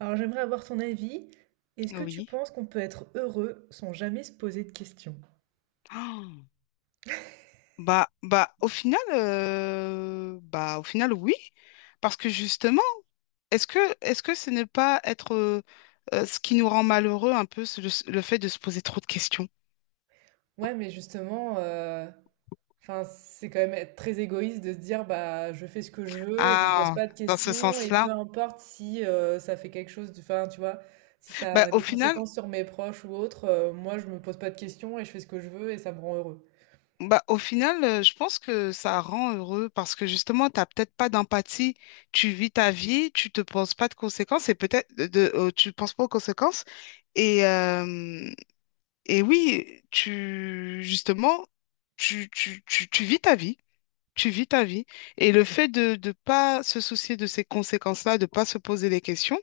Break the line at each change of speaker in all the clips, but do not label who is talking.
Alors j'aimerais avoir ton avis. Est-ce que tu
Oui.
penses qu'on peut être heureux sans jamais se poser de questions?
Ah. Au final, oui. Parce que justement, est-ce que ce n'est pas être ce qui nous rend malheureux un peu, c'est le fait de se poser trop de questions?
Ouais, mais justement, enfin, c'est quand même être très égoïste de se dire, bah, je fais ce que je veux et je me pose
Ah,
pas de
dans ce
questions et peu
sens-là.
importe si ça fait quelque chose, de, enfin, tu vois, si ça
Bah,
a
au
des
final,
conséquences sur mes proches ou autres, moi, je me pose pas de questions et je fais ce que je veux et ça me rend heureux.
je pense que ça rend heureux parce que justement, tu n'as peut-être pas d'empathie. Tu vis ta vie, tu te penses pas de conséquences et tu penses pas aux conséquences. Et, euh, Et oui, tu, justement, tu vis ta vie, tu vis ta vie. Et le fait de ne pas se soucier de ces conséquences-là, de pas se poser des questions,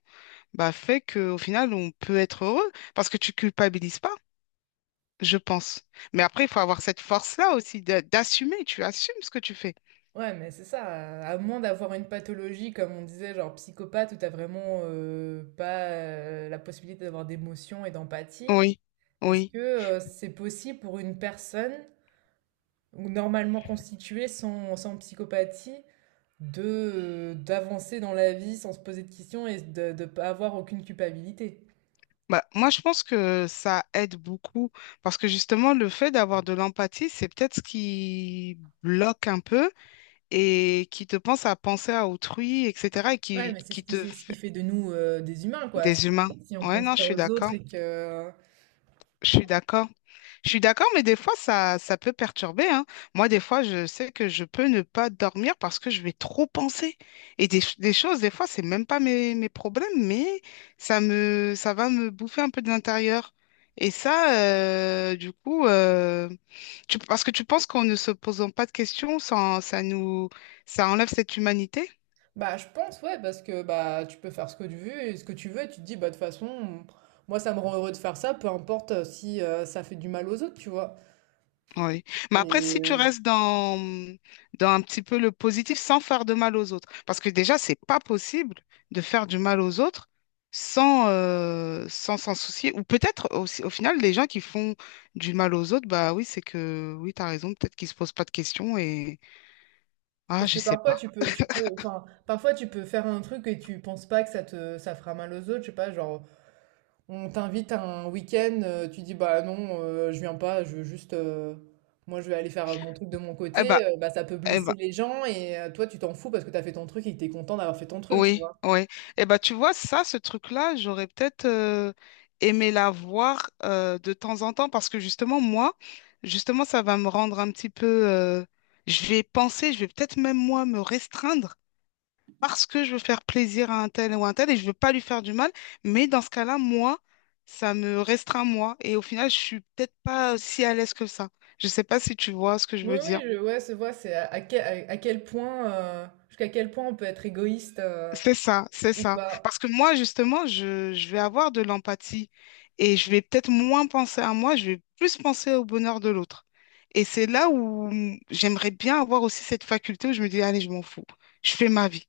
bah, fait qu'au final, on peut être heureux parce que tu culpabilises pas, je pense. Mais après, il faut avoir cette force-là aussi d'assumer, tu assumes ce que tu fais.
Ouais, mais c'est ça, à moins d'avoir une pathologie, comme on disait, genre psychopathe, où t'as vraiment pas la possibilité d'avoir d'émotion et d'empathie.
Oui,
Est-ce
oui.
que, c'est possible pour une personne ou normalement constituée sans psychopathie de, d'avancer dans la vie sans se poser de questions et de pas avoir aucune culpabilité?
Bah, moi, je pense que ça aide beaucoup parce que justement, le fait d'avoir de l'empathie, c'est peut-être ce qui bloque un peu et qui te pense à penser à autrui, etc. et
Ouais, mais c'est
qui
ce qui
te
c'est ce qui
fait
fait de nous, des humains quoi,
des
si
humains.
si on
Ouais,
pense
non, je
pas
suis
aux
d'accord.
autres et que
Je suis d'accord. Je suis d'accord, mais des fois, ça peut perturber, hein. Moi, des fois, je sais que je peux ne pas dormir parce que je vais trop penser. Et des choses, des fois, c'est même pas mes problèmes, mais ça va me bouffer un peu de l'intérieur. Et ça, du coup, tu- Parce que tu penses qu'en ne se posant pas de questions, ça enlève cette humanité?
bah, je pense ouais parce que, bah, tu peux faire ce que tu veux et ce que tu veux et tu te dis: «Bah, de toute façon, moi ça me rend heureux de faire ça, peu importe, si, ça fait du mal aux autres», tu vois?
Oui. Mais après,
Et
si tu
heu.
restes dans, dans un petit peu le positif sans faire de mal aux autres, parce que déjà, c'est pas possible de faire du mal aux autres sans s'en soucier. Ou peut-être aussi, au final, les gens qui font du mal aux autres, bah oui, c'est que oui, tu as raison, peut-être qu'ils se posent pas de questions et ah,
Parce
je
que
sais
parfois
pas.
tu peux, enfin, parfois tu peux faire un truc et tu penses pas que ça te, ça fera mal aux autres, je sais pas, genre, on t'invite à un week-end, tu dis bah non, je viens pas, je veux juste, moi je vais aller faire mon truc de mon
Eh ben,
côté, bah ça peut
eh
blesser
ben,
les gens et toi tu t'en fous parce que t'as fait ton truc et que t'es content d'avoir fait ton truc, tu
Oui,
vois.
oui. Eh ben, tu vois, ce truc-là, j'aurais peut-être aimé la voir de temps en temps parce que justement, justement, ça va me rendre un petit peu, je vais penser, je vais peut-être même moi me restreindre parce que je veux faire plaisir à un tel ou un tel et je veux pas lui faire du mal. Mais dans ce cas-là, moi, ça me restreint moi et au final, je suis peut-être pas si à l'aise que ça. Je sais pas si tu vois ce que je
Oui,
veux
oui,
dire.
je, ouais, c'est vrai, c'est à quel point, jusqu'à quel point on peut être égoïste
C'est ça, c'est
ou
ça.
pas.
Parce que moi, justement, je vais avoir de l'empathie et je vais peut-être moins penser à moi, je vais plus penser au bonheur de l'autre. Et c'est là où j'aimerais bien avoir aussi cette faculté où je me dis, allez, je m'en fous, je fais ma vie.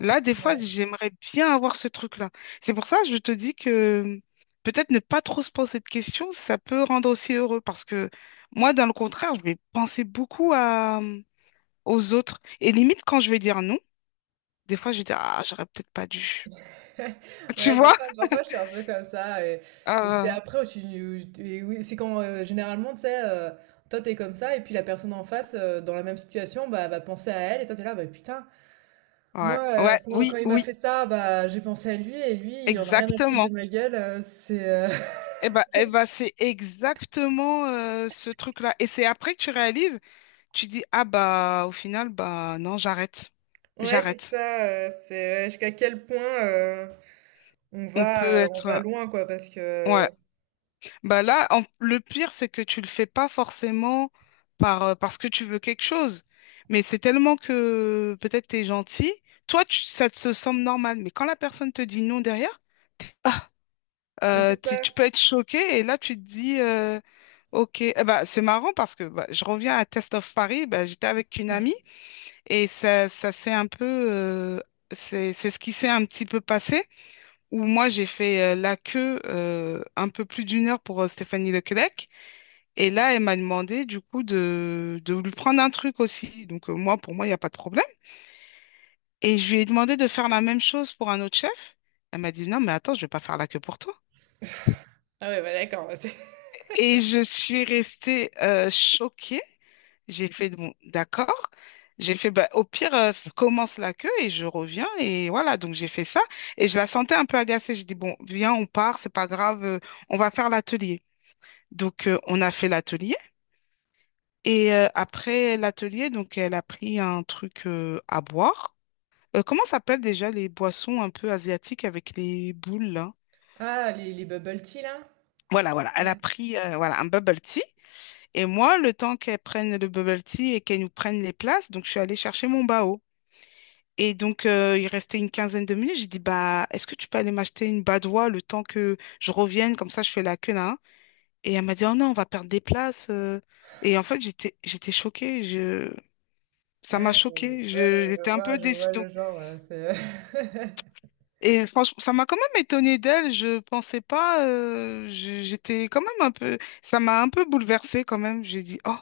Là, des fois, j'aimerais bien avoir ce truc-là. C'est pour ça que je te dis que peut-être ne pas trop se poser de questions, ça peut rendre aussi heureux. Parce que moi, dans le contraire, je vais penser beaucoup aux autres. Et limite, quand je vais dire non, des fois, je vais dire, ah, j'aurais peut-être pas dû. Tu
Ouais,
vois?
parfois, parfois, je suis un peu comme ça. Et c'est
Euh,
après où tu. Et oui, c'est quand généralement, tu sais, toi, t'es comme ça, et puis la personne en face, dans la même situation, bah, va penser à elle, et toi, t'es là, bah putain, moi,
ouais,
quand
oui,
il m'a
oui,
fait ça, bah, j'ai pensé à lui, et lui, il en a rien à foutre de
exactement.
ma gueule. Euh, c'est. Euh,
C'est exactement ce truc-là. Et c'est après que tu réalises, tu dis, ah bah au final, bah non, j'arrête.
Ouais, c'est
J'arrête.
ça, c'est ouais, jusqu'à quel point euh, on
On peut
va, on
être.
va loin, quoi, parce que...
Ouais. Bah là, le pire, c'est que tu le fais pas forcément parce que tu veux quelque chose. Mais c'est tellement que peut-être t'es gentil. Ça te semble normal. Mais quand la personne te dit non derrière, ah,
Mais c'est ça.
tu peux être choqué. Et là, tu te dis. Ok, eh ben, c'est marrant parce que bah, je reviens à Test of Paris, bah, j'étais avec une amie et ça s'est un peu, c'est ce qui s'est un petit peu passé, où moi j'ai fait la queue un peu plus d'une heure pour Stéphanie Lequelec et là elle m'a demandé du coup de lui prendre un truc aussi, moi pour moi il n'y a pas de problème et je lui ai demandé de faire la même chose pour un autre chef, elle m'a dit non mais attends je vais pas faire la queue pour toi
Ah ouais, bah d'accord.
et je suis restée choquée. J'ai fait, bon, d'accord. J'ai fait, bah, au pire, commence la queue et je reviens. Et voilà, donc j'ai fait ça. Et je la sentais un peu agacée. J'ai dit, bon, viens, on part, c'est pas grave, on va faire l'atelier. Donc, on a fait l'atelier. Et après l'atelier, donc, elle a pris un truc à boire. Comment s'appellent déjà les boissons un peu asiatiques avec les boules, là?
Ah, les bubble tea, là?
Voilà, voilà. Elle a
Ouais.
pris voilà, un bubble tea. Et moi, le temps qu'elle prenne le bubble tea et qu'elle nous prenne les places, donc je suis allée chercher mon bao. Et donc, il restait une quinzaine de minutes. J'ai dit, bah, est-ce que tu peux aller m'acheter une badoie le temps que je revienne? Comme ça, je fais la queue là. Hein. Et elle m'a dit, oh non, on va perdre des places. Et en fait, j'étais choquée. Je... Ça
Ouais,
m'a choquée.
ouais,
Je... J'étais un peu
je
déçue.
vois
Donc...
le genre. Euh, c'est...
Et franchement, ça m'a quand même étonnée d'elle. Je pensais pas. J'étais quand même un peu. Ça m'a un peu bouleversée quand même. J'ai dit, oh.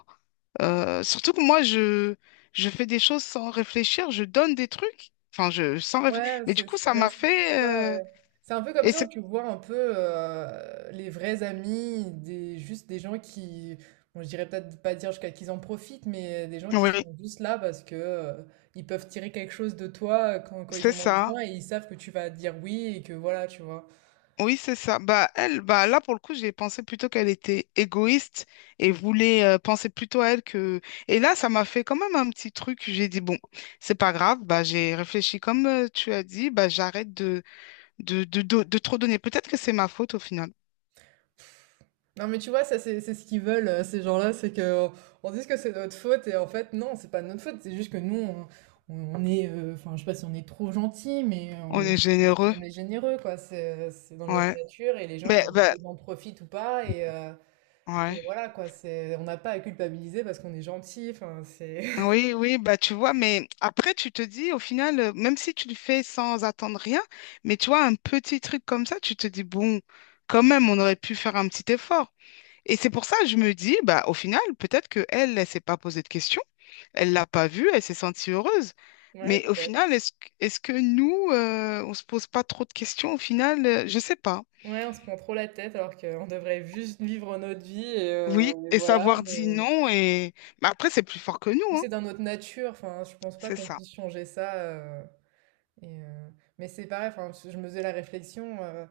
Surtout que moi, je fais des choses sans réfléchir. Je donne des trucs. Enfin, je... sans réfléchir. Mais du coup, ça
Ouais,
m'a
c'est- ça.
fait.
Euh, c'est un peu comme
Et
ça où
c'est
tu vois un peu les vrais amis, des, juste des gens qui, bon, je dirais peut-être pas dire jusqu'à qu'ils en profitent, mais des gens qui
oui,
sont juste là parce que ils peuvent tirer quelque chose de toi quand, quand ils
c'est
en ont
ça.
besoin et ils savent que tu vas dire oui et que voilà, tu vois.
Oui, c'est ça. Bah elle, bah là pour le coup, j'ai pensé plutôt qu'elle était égoïste et voulait penser plutôt à elle que. Et là, ça m'a fait quand même un petit truc. J'ai dit bon, c'est pas grave. Bah j'ai réfléchi comme tu as dit. Bah j'arrête de trop donner. Peut-être que c'est ma faute au final.
Non mais tu vois, ça c'est ce qu'ils veulent, ces gens-là, c'est que on dise que c'est notre faute et en fait non, c'est pas notre faute, c'est juste que nous on est, enfin je sais pas si on est trop gentil, mais
On est généreux.
on est généreux quoi, c'est dans notre
Ouais.
nature et les gens
Mais
ils en,
bah
ils en profitent ou pas et, et
ouais.
voilà quoi, c'est on n'a pas à culpabiliser parce qu'on est gentil, enfin c'est
Oui, oui, bah tu vois, mais après tu te dis au final, même si tu le fais sans attendre rien, mais tu vois, un petit truc comme ça, tu te dis, bon, quand même, on aurait pu faire un petit effort. Et c'est pour ça que je me dis, bah au final, peut-être que elle, elle s'est pas posée de questions, elle l'a pas vu, elle s'est sentie heureuse.
ouais
Mais au
peut-être.
final, est-ce que nous, on se pose pas trop de questions au final? Je sais pas.
Ouais, on se prend trop la tête alors qu'on devrait juste vivre notre vie
Oui,
et
et
voilà,
savoir dire non, et mais après, c'est plus fort que
mais
nous, hein.
c'est dans notre nature, enfin je pense pas
C'est
qu'on
ça.
puisse changer ça. Euh, et, mais c'est pareil, enfin, je me faisais la réflexion,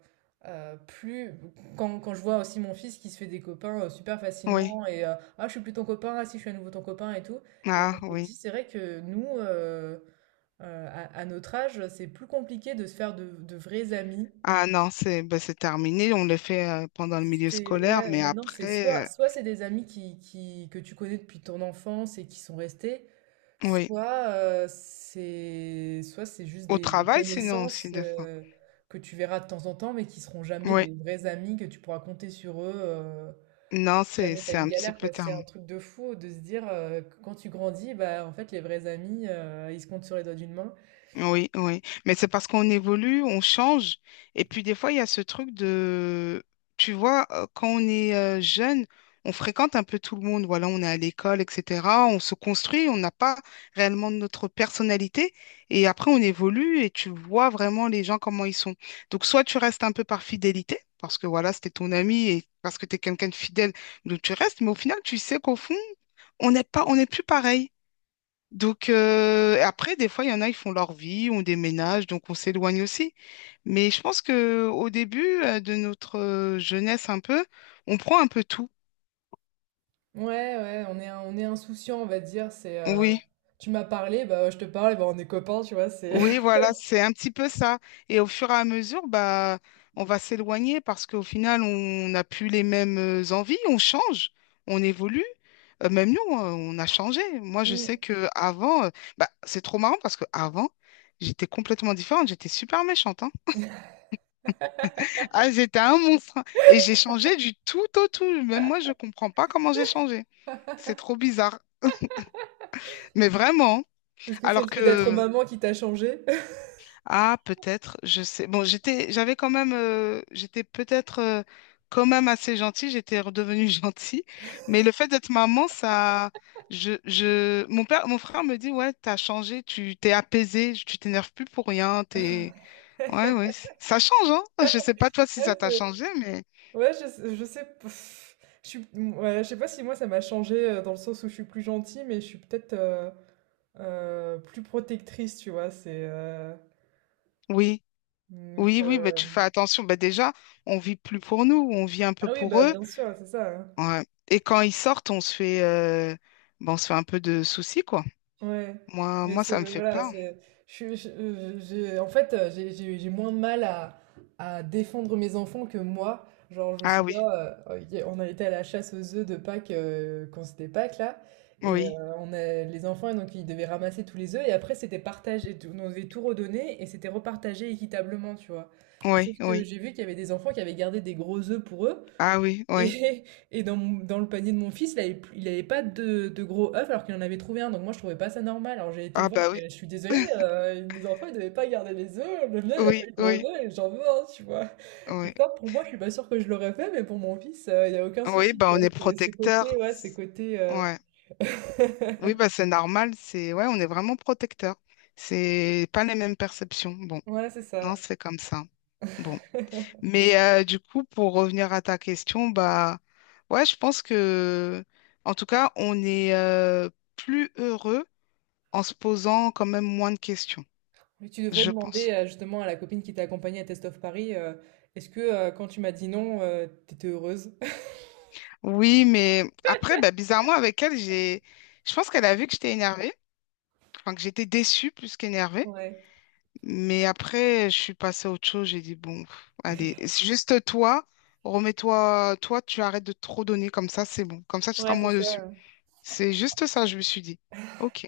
plus quand, quand je vois aussi mon fils qui se fait des copains super
Oui.
facilement et ah je suis plus ton copain, ah si je suis à nouveau ton copain et tout. Et
Ah
je me dis
oui.
c'est vrai que nous, à notre âge, c'est plus compliqué de se faire de vrais amis.
Ah non, c'est bah, c'est terminé. On le fait pendant le milieu
C'est
scolaire,
ouais,
mais
maintenant c'est soit
après,
soit c'est des amis qui que tu connais depuis ton enfance et qui sont restés,
oui.
soit, c'est soit c'est juste
Au
des
travail, sinon aussi,
connaissances,
des fois.
que tu verras de temps en temps, mais qui seront jamais
Oui.
des vrais amis que tu pourras compter sur eux,
Non,
si jamais tu as
c'est
une
un petit
galère,
peu
quoi. C'est un
terminé.
truc de fou de se dire, que quand tu grandis, bah, en fait, les vrais amis, ils se comptent sur les doigts d'une main.
Oui, oui. Mais c'est parce qu'on évolue, on change. Et puis des fois, il y a ce truc de, tu vois, quand on est jeune, on fréquente un peu tout le monde. Voilà, on est à l'école, etc. On se construit, on n'a pas réellement notre personnalité. Et après, on évolue et tu vois vraiment les gens comment ils sont. Donc, soit tu restes un peu par fidélité, parce que voilà, c'était ton ami et parce que tu es quelqu'un de fidèle, donc tu restes. Mais au final, tu sais qu'au fond, on n'est plus pareil. Donc, après, des fois, il y en a, ils font leur vie, on déménage, donc on s'éloigne aussi. Mais je pense que au début de notre jeunesse un peu, on prend un peu tout.
Ouais, ouais, on est insouciant, on va dire. C'est,
Oui,
tu m'as parlé, bah, je te parle et bah, on est copains, tu vois? C'est
oui, voilà, c'est un petit peu ça. Et au fur et à mesure, bah, on va s'éloigner parce qu'au final, on n'a plus les mêmes envies, on change, on évolue. Même nous, on a changé. Moi, je sais
mmh.
que avant, bah, c'est trop marrant parce que avant, j'étais complètement différente, j'étais super méchante, hein. Ah, c'était un monstre. Hein. Et j'ai changé du tout au tout. Même moi, je comprends pas comment j'ai changé. C'est trop bizarre. Mais vraiment.
Est-ce que c'est
Alors
le fait d'être
que,
maman qui t'a changé?
ah, peut-être, je sais. Bon, j'avais quand même, j'étais peut-être quand même assez gentille. J'étais redevenue gentille. Mais le fait d'être maman, ça, mon père, mon frère me dit, ouais, t'as changé, tu t'es apaisée, tu t'énerves plus pour rien. T'es, ouais, oui. Ça change, hein. Je sais pas toi si ça t'a
Ouais,
changé, mais
ouais, je sais pff, je suis ouais, je sais pas si moi ça m'a changé dans le sens où je suis plus gentille, mais je suis peut-être, plus protectrice, tu vois? C'est,
oui.
donc,
Oui, oui, bah, tu fais
heu.
attention. Bah, déjà, on vit plus pour nous, on vit un peu
Ah oui,
pour
bah,
eux.
bien sûr, c'est ça, hein.
Ouais. Et quand ils sortent, bah, on se fait un peu de soucis, quoi.
Ouais,
Moi,
mais
moi,
c'est
ça me fait
voilà,
peur.
c'est j'ai en fait, j'ai moins de mal à défendre mes enfants que moi. Genre, je me
Ah oui,
souviens, y a on a été à la chasse aux œufs de Pâques, quand c'était Pâques là et
oui,
on a les enfants donc ils devaient ramasser tous les œufs et après c'était partagé, tout on devait tout redonner et c'était repartagé équitablement, tu vois?
oui,
Sauf que
oui.
j'ai vu qu'il y avait des enfants qui avaient gardé des gros œufs pour eux
Ah oui, oui.
et, et dans, dans le panier de mon fils, il avait, il avait pas de, de gros œufs alors qu'il en avait trouvé un. Donc moi, je trouvais pas ça normal. Alors j'ai été
Ah
voir, je,
bah oui,
fais, je suis désolée, les enfants, ils devaient pas garder les œufs. Le mien, il a pas
oui,
eu de gros
oui,
œufs et j'en veux un, tu vois.
oui.
Et ça, pour moi, je suis pas sûre que je l'aurais fait, mais pour mon fils, il y a aucun
Oui,
souci, tu
bah
vois.
on est
C'est ce côté,
protecteur.
ouais, ce côté...
Ouais. Oui, bah c'est normal. C'est ouais, on est vraiment protecteur. C'est pas les mêmes perceptions. Bon,
Ouais, c'est
non,
ça.
c'est comme ça. Bon. Mais du coup, pour revenir à ta question, bah ouais, je pense que en tout cas, on est plus heureux en se posant quand même moins de questions,
Mais tu devrais
je
demander
pense.
justement à la copine qui t'a accompagnée à Test of Paris, est-ce que quand tu m'as dit non, t'étais heureuse?
Oui, mais après, bah, bizarrement, avec elle, j'ai je pense qu'elle a vu que j'étais énervée, enfin que j'étais déçue plus qu'énervée.
Ouais,
Mais après, je suis passée à autre chose, j'ai dit bon, pff, allez, c'est juste toi, remets-toi, toi, tu arrêtes de trop donner comme ça, c'est bon. Comme ça, tu seras
ouais, c'est
moins dessus.
ça.
C'est juste ça, je me suis dit. Ok.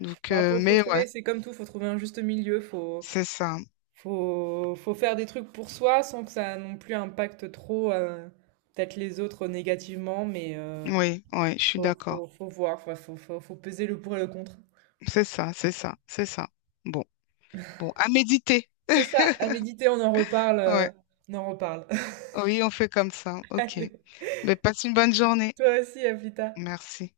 Donc,
Bah, faut, faut
mais ouais,
trouver, c'est comme tout, faut trouver un juste milieu, faut,
c'est ça.
faut, faut faire des trucs pour soi sans que ça non plus impacte trop peut-être les autres négativement, mais
Oui, ouais, je suis
faut,
d'accord.
faut, faut voir, faut, faut, faut- faut peser le pour et le contre.
C'est ça, c'est ça, c'est ça. Bon, bon, à méditer.
C'est ça, à méditer, on en reparle,
Ouais,
on en reparle.
oui, on fait comme ça. OK.
Allez,
Mais passe une bonne journée.
toi aussi, à plus tard.
Merci.